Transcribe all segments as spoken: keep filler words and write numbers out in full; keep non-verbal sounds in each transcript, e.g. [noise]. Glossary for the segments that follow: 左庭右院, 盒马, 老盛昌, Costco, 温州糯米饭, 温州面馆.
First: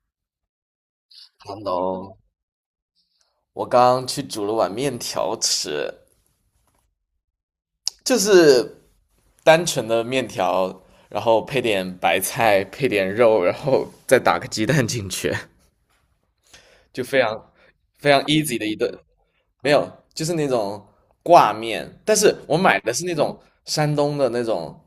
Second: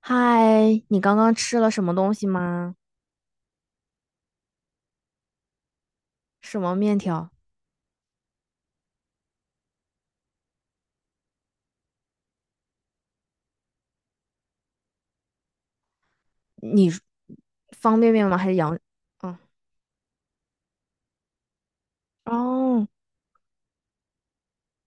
嗨，你刚刚吃了什么东 Hello，西吗？我刚刚去煮了碗面条吃，什么面条？就是单纯的面条，然后配点白菜，配点肉，然后再打个鸡蛋进去，你 [laughs] 就非常方非便常 面吗？还是 easy 的一羊？顿。嗯，没有，就是那种挂面，但是我买哦的是那种山东的那种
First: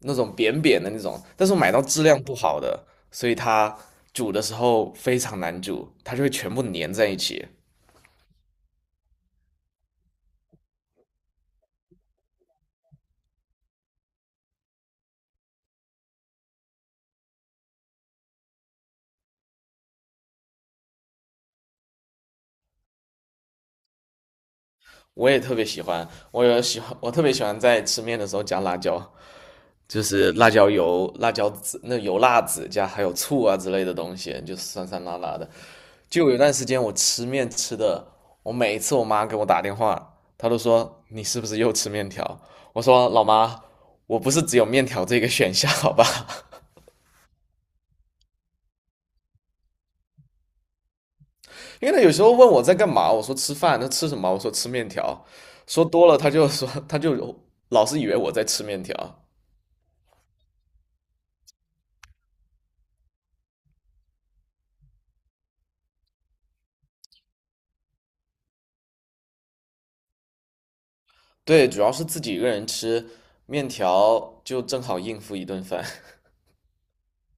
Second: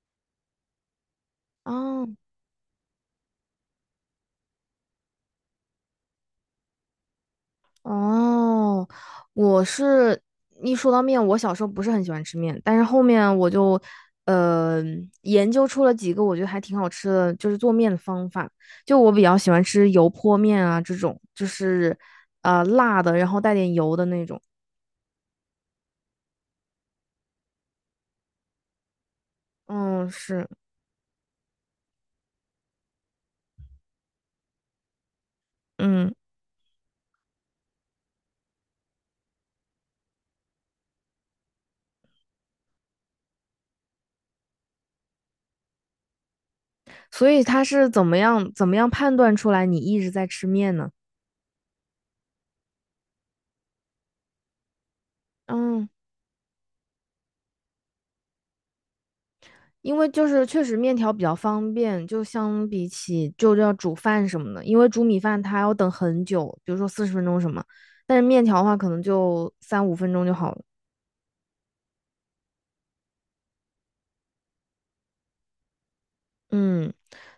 那种扁扁的那种，但是我买到质哦量不好的，所以它煮的时候非常难煮，它就会全部粘在一起。哦，我是一说到面，我小时候不是很喜欢吃面，但是后面我就呃研究出了几个我觉得还挺好吃的，就是做面的方法。就我比较喜欢吃油泼面啊，这种就是呃辣的，然后带点油的那种。我也特别喜欢，我有喜欢，我特别喜欢在吃面的时候加辣椒，就嗯，是是，辣椒油、辣椒籽、那油辣子加还有醋啊之类的东西，就是酸酸辣辣的。嗯。就有一段时间我吃面吃的，我每一次我妈给我打电话，她都说你是不是又吃面条？我说老妈，我不是只有面条这个选项，好吧？所以他是怎么样怎么样判断出来你一直在吃面呢？[laughs] 因为她有时候问我在干嘛，我说吃饭，她吃什么？我说吃面条，说嗯，多了她就说她就老是以为我在吃面条。因为就是确实面条比较方便，就相比起就要煮饭什么的，因为煮米饭它要等很久，比如说四十分钟什么，但是面条的话可能就三五分钟就好了。对，主要是自己一个人吃，面条就正好应付一顿饭。嗯，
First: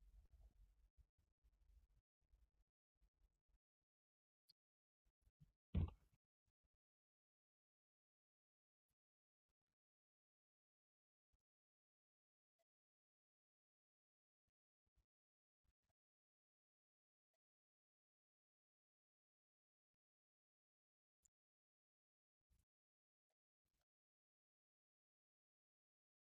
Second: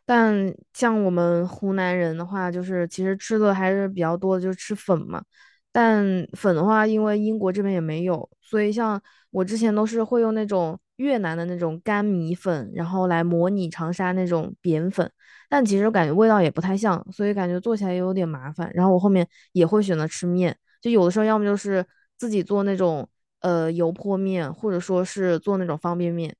但像我们湖南人的话，就是其实吃的还是比较多的，就是吃粉嘛。但粉的话，因为英国这边也没有，所以像我之前都是会用那种越南的那种干米粉，然后来模拟长沙那种扁粉。但其实感觉味道也不太像，所以感觉做起来也有点麻烦。然后我后面也会选择吃面，就有的时候要么就是自己做那种呃油泼面，或者说是做那种方便面。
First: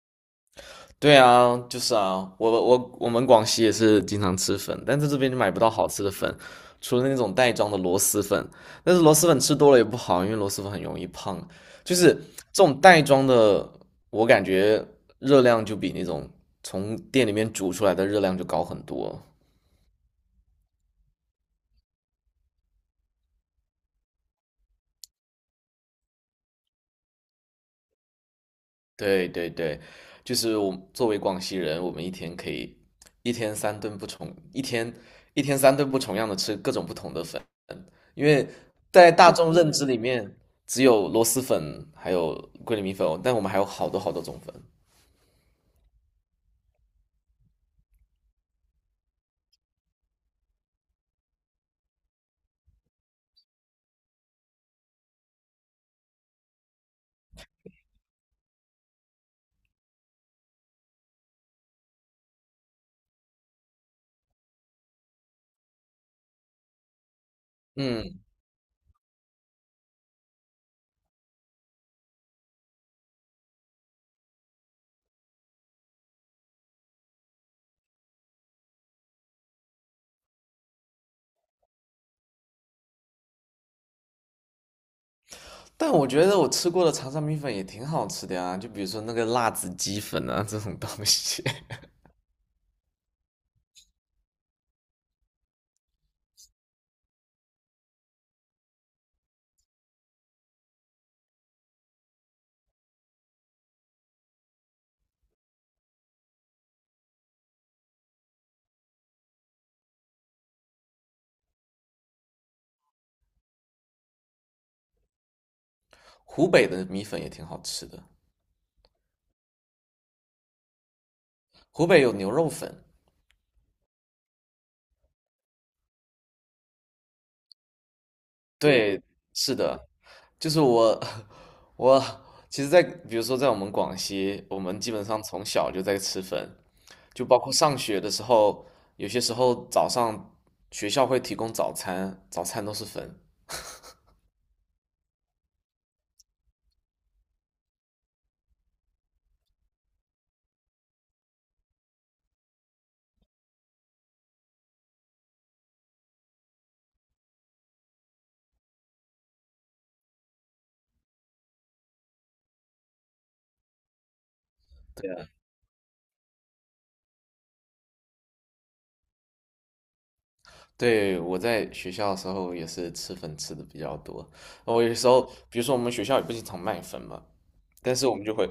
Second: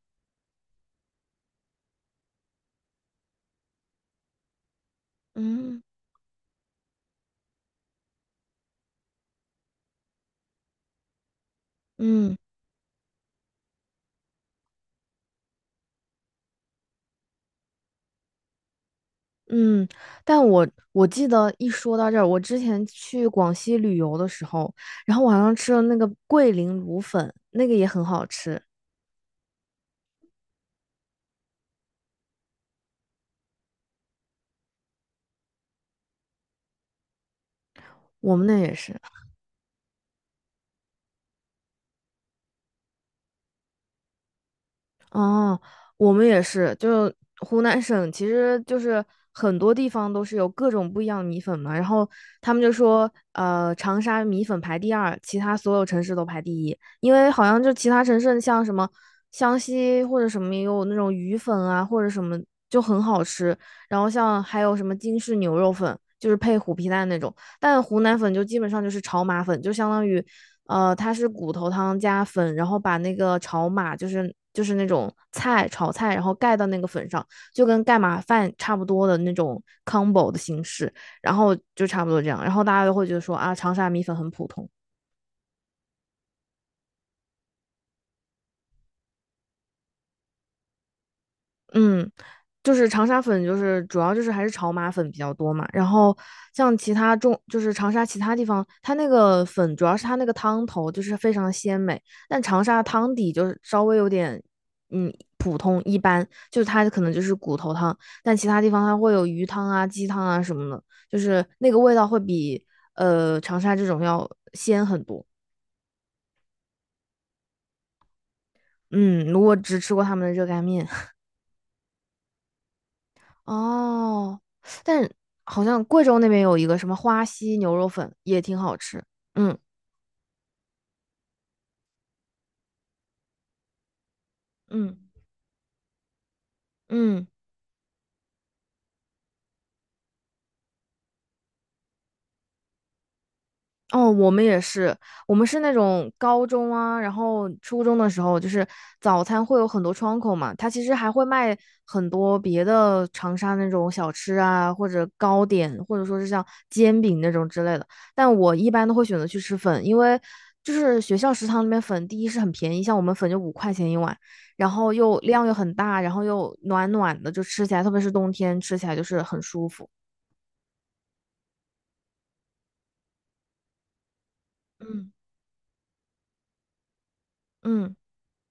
[laughs] 对啊，就是啊，我我我们广西也是经常吃粉，但在这边就买不到嗯好吃的粉，除了那种袋装的螺蛳粉。但是螺蛳粉吃多了也不好，因为螺蛳粉很容易胖。就是嗯。这种袋装的，我感觉热量就比那种从店里面煮出来的热量就高很多。嗯，但我我记得一说到这儿，我之前去广西旅游的时候，然后晚上吃了那个桂林卤粉，那个也很好吃，对对对，就是我作为广西人，我们一天可以一天三顿不重，一天一天三顿不重样的吃各种不同的粉，因我们为那也是。在大众认知里面，只有螺蛳粉还有桂林米粉，但我们还有好多好多种粉。哦，我们也是，就湖南省，其实就是很多地方都是有各种不一样的米粉嘛。然后他们就说，呃，长沙米粉排第二，其他所有城市都排第一，因为好像就其他城市像什么湘西或者什么也有那种鱼粉啊，或者什么就很好吃。然后像还有什么京式牛肉粉，就是配虎皮蛋那种，但湖南嗯，粉就基本上就是炒码粉，就相当于呃，它是骨头汤加粉，然后把那个炒码，就是就是那种菜炒菜，然后盖到那个粉上，就跟盖码饭差不多的那种 combo 的形式，然后就差不多这样，然后大家都会觉得说啊，长沙米粉很普通，但我觉得我吃过的长沙米粉也挺好吃的呀，就比如说那个辣子鸡粉啊这种东西，嗯，就是长沙粉，就是主要就是还是炒码粉比较多嘛。然后像其他中，就是长沙其他地方，它那个粉主要是它那个汤头就是非常鲜美，但长沙汤底就是稍微有点，嗯，普通一般，就是它可能就是骨头汤，但其他地方它会有鱼汤啊、鸡汤啊什么的，就是那个味道会比呃长沙这种要鲜很多。[laughs] 湖北的米粉也挺好吃的，嗯，我只吃过他们的热干面。湖北有牛肉粉，哦，但好像贵州那边有一个什么花溪牛肉粉也挺好对，吃。是嗯的，就是我，我其实在，比如说在我们广西，我们基嗯，本上从小就在吃粉，就嗯。包括上学的时候，有些时候早上学校会提供早餐，早餐都是粉。哦，我们也是，我们是那种高中啊，然后初中的时候，就是早餐会有很多窗口嘛，它其实还会卖很多别的长沙那种小吃啊，或者糕点，或者说是像煎饼那种之类的。但我一般都会选择去吃粉，因为就是学校食堂里面粉，第一是很便宜，像我们粉就五块钱一碗，然后又量又很大，然后又暖暖的，就吃起来，特别是冬天吃起来就是很舒服。对，我在学校的时候也是吃粉吃的比较多。我有时嗯候，比如说我们学校也不经常卖粉嘛，嗯。但是我们就会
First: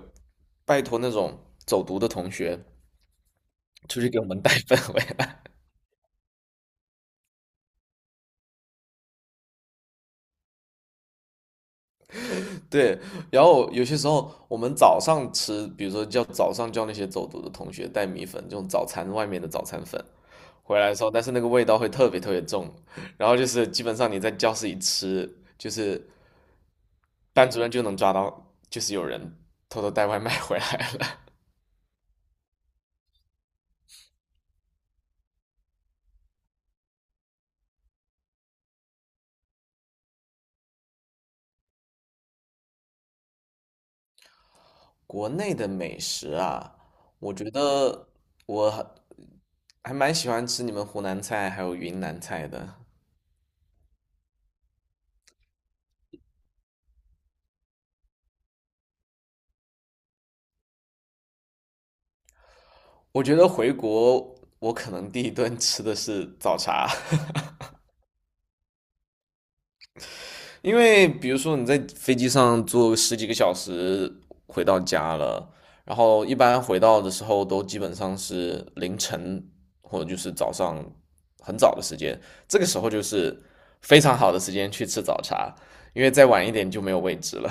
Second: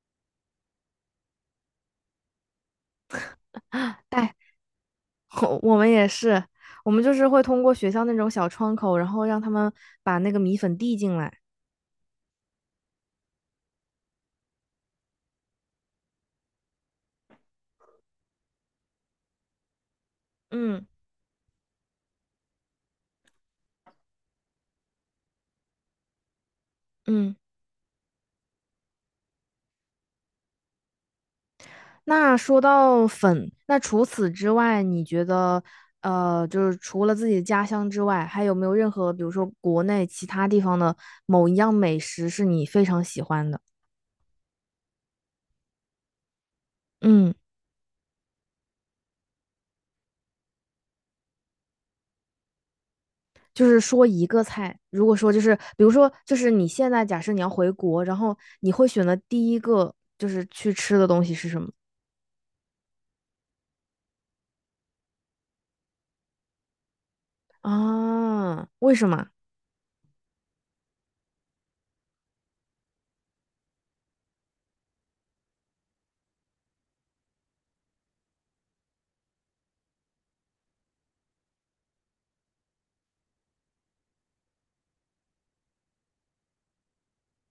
拜托那种走读的同学 [gasps] 出 [sucks teeth] 去给我带 们带 [laughs] 粉回来。[laughs] 我我们也是，我们就是会通过学校那种小窗口，然后让他们把那个米粉递进来。对，然后有些时候我们早上吃，比如说叫早上叫那些走读的同学带米粉，这种早餐外面的早餐粉回嗯来的时候，但是那个味道会特别特别重，然后就是基本上你在教室里吃，就是嗯，班主任就能抓到，就是有人偷偷带外卖回来了。那说到粉，那除此之外，你觉得呃，就是除了自己的家乡之外，还有没有任何，比如说国内其他地方的某一样美食是你非常喜欢的？[laughs] 国内的美食啊，我嗯，觉得我还还蛮喜欢吃你们湖南菜还有云南菜的。就是说一个菜，如果说就是比如说就是你现在假设你要回国，然后你会选择第一个就是去吃的东西是什么？我觉得回国我可能第一顿吃的是早茶。[laughs] 啊，为什么？因为比如说你在飞机上坐十几个小时回到家了，然后一般回到的时候都基本上是凌晨或者就是早上很早的时间，这个时候就是非常好的时间去吃早茶，因为再晚一点就没有位置了。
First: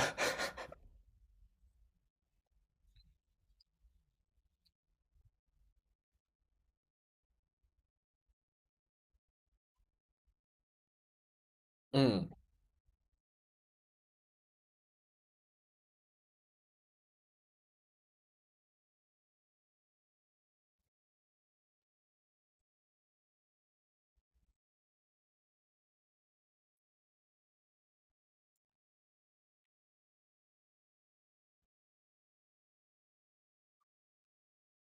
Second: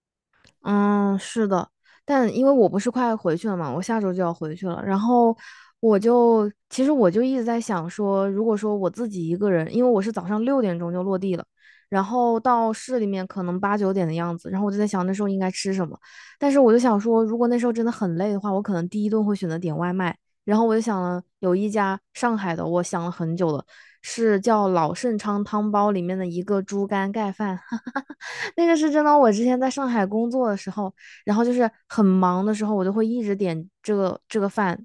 嗯，是的，但因为我不是快回去了嘛，我下周就要回去了，然后我就其实我就一直在想说，如果说我自己一个人，因为我是早上六点钟就落地了，然嗯，后到市里面可能八九点的样子，然后我就在想那时候应该吃什么，但是我就想说，如果那时候真的很累的话，我可能第一顿会选择点外卖，然后我就想了有一家上海的，我想了很久了，是叫老盛昌汤包里面的一个猪肝盖饭。那个是真的。我之前在上海工作的时候，然后就是很忙的时候，我就会一直点这个这个饭，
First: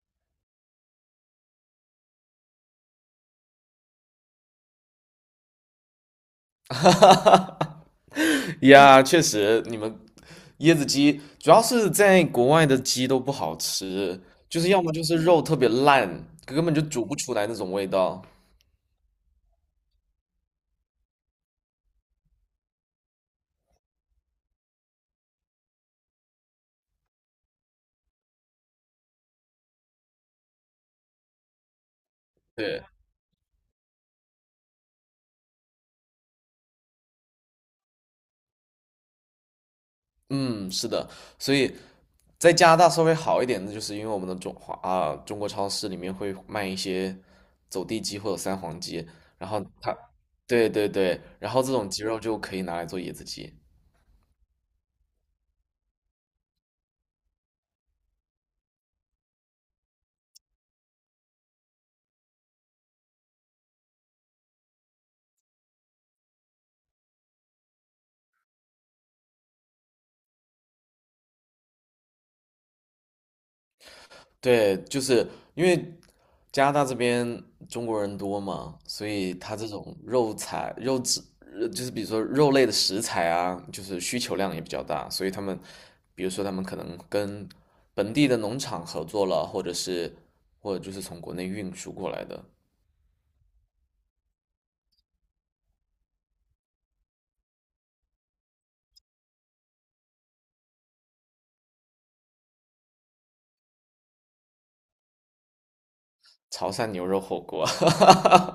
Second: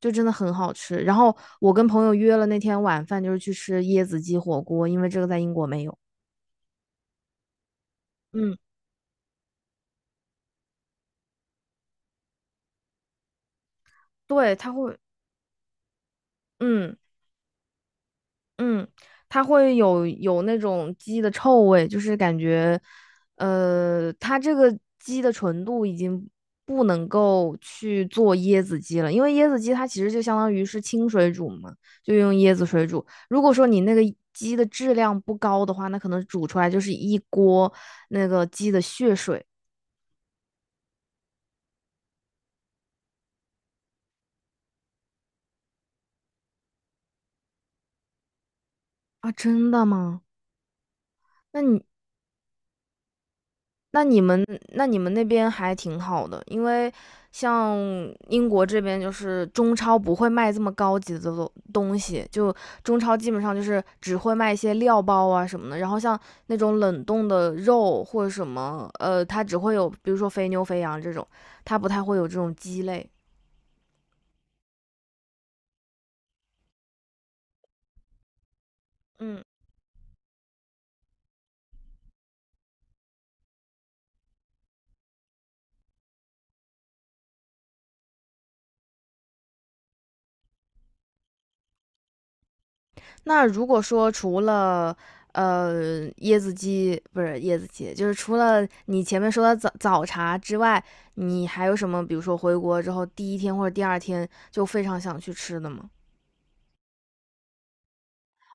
就真的很好吃。然后我跟朋友约了那天晚饭，就是去吃椰子鸡火锅，因为这个在英国没有。嗯，呀，确实，你们椰子鸡主要是在国外的鸡都不好吃，对，就是他要么会，就是肉特别烂，根本就嗯，煮不出来那种味道。嗯，它会有有那种鸡的臭味，就是感觉，呃，它这个鸡的纯度已经不能够去做椰子鸡了，因为椰子鸡它其实就相当于是清水煮嘛，就用椰子对。水煮。如果说你那个鸡的质量不高的话，那可能煮出来就是一锅那个鸡的血水嗯，是的，所以在加拿大稍微好一点的，就是因为我们的中华啊中国超市里面会卖一些走地鸡或者三黄鸡，啊！然后真的它，吗？对对对，然那后这你种鸡肉就可以拿来做椰子鸡。那你们那你们那边还挺好的，因为像英国这边就是中超不会卖这么高级的东东西，就中超基本上就是只会卖一些料包啊什么的，然后像那种冷冻的肉或者什么，呃，它只会有比如说肥牛、肥羊这种，它不太会有这种鸡肋。对，就是因为加拿大这边中国人多嘛，所以嗯。他这种肉材、肉质，呃就是比如说肉类的食材啊，就是需求量也比较大，所以他们，比如说他们可能跟本地的农场合作了，或者是或者就是从国内运输过来的那如果说除了呃椰子鸡不是椰子鸡，就是除了你前面说的早早茶之外，你还有什么？比如说回国之后第一天或者第二天就非常想去吃的吗？潮汕牛肉火锅，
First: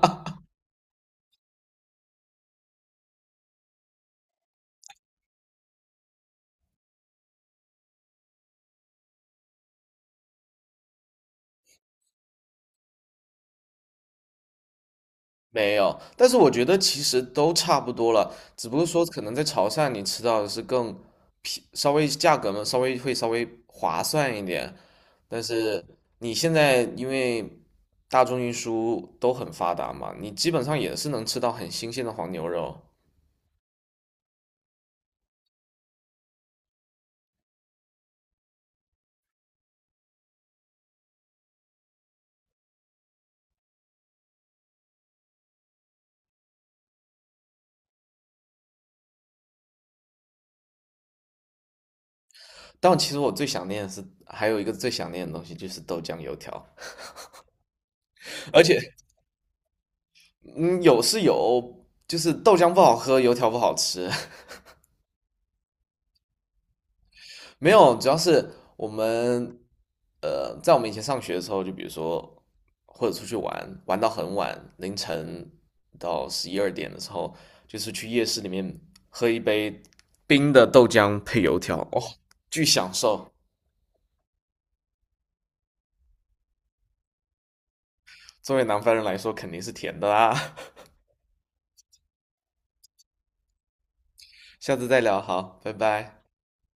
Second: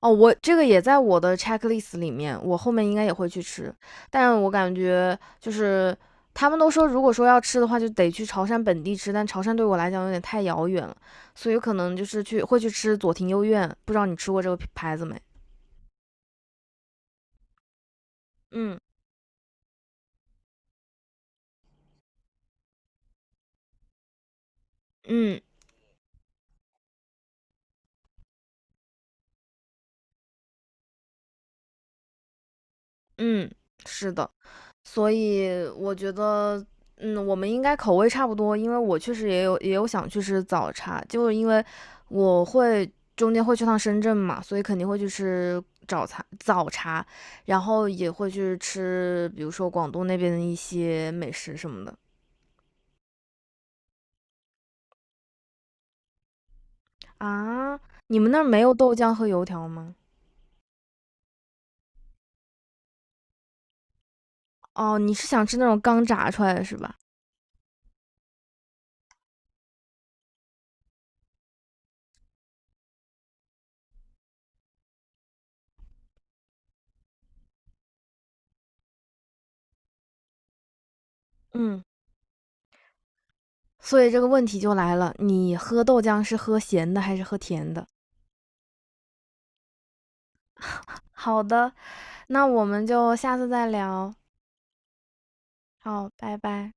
哦，我这个也在我的 checklist 里面，我后面应该也会去吃，但我感觉就是他们都说，如果说要吃的话，就得去潮汕本地吃，但潮汕对我来讲有点太遥远了，所以有可能就是去会去吃左庭右院，不知道你吃过这个牌子没？没有，但是我觉得其实都差不多了，只不嗯过说可能在潮汕你吃到的是更便，稍微价格嘛，稍微会稍微划算一点，嗯但是你现在因为大众运输都很发达嘛，你基本上也是能吃到很新鲜的黄牛肉。嗯，是的，所以我觉得，嗯，我们应该口味差不多，因为我确实也有也有想去吃早茶，就是因为我会中间会去趟深圳嘛，所以肯定会去吃早茶早茶，然后也会去吃，比如说广东那边的一些美食什么的但其实我最想念的是，还有一个最想念的东西就是豆浆油条，啊。你们那儿 [laughs] 没而有且豆浆和油条吗？嗯有是有，就是豆浆不好喝，油条不好吃。[laughs] 哦，你是想吃那种刚炸出来的是吧？没有，主要是我们呃，在我们以前上学的时候，就比如说或者出去玩，玩到很晚，凌晨到十一二点的时候，就是去夜市里面喝一杯冰的豆浆配油条，嗯，哦，巨享受。所以这个问题就来了，你喝豆浆是喝咸的还是喝甜的？作为南方人来说，肯定是甜的啦。好的，那我们就下次再聊。[laughs] 下次再聊，好，拜好，拜。拜拜。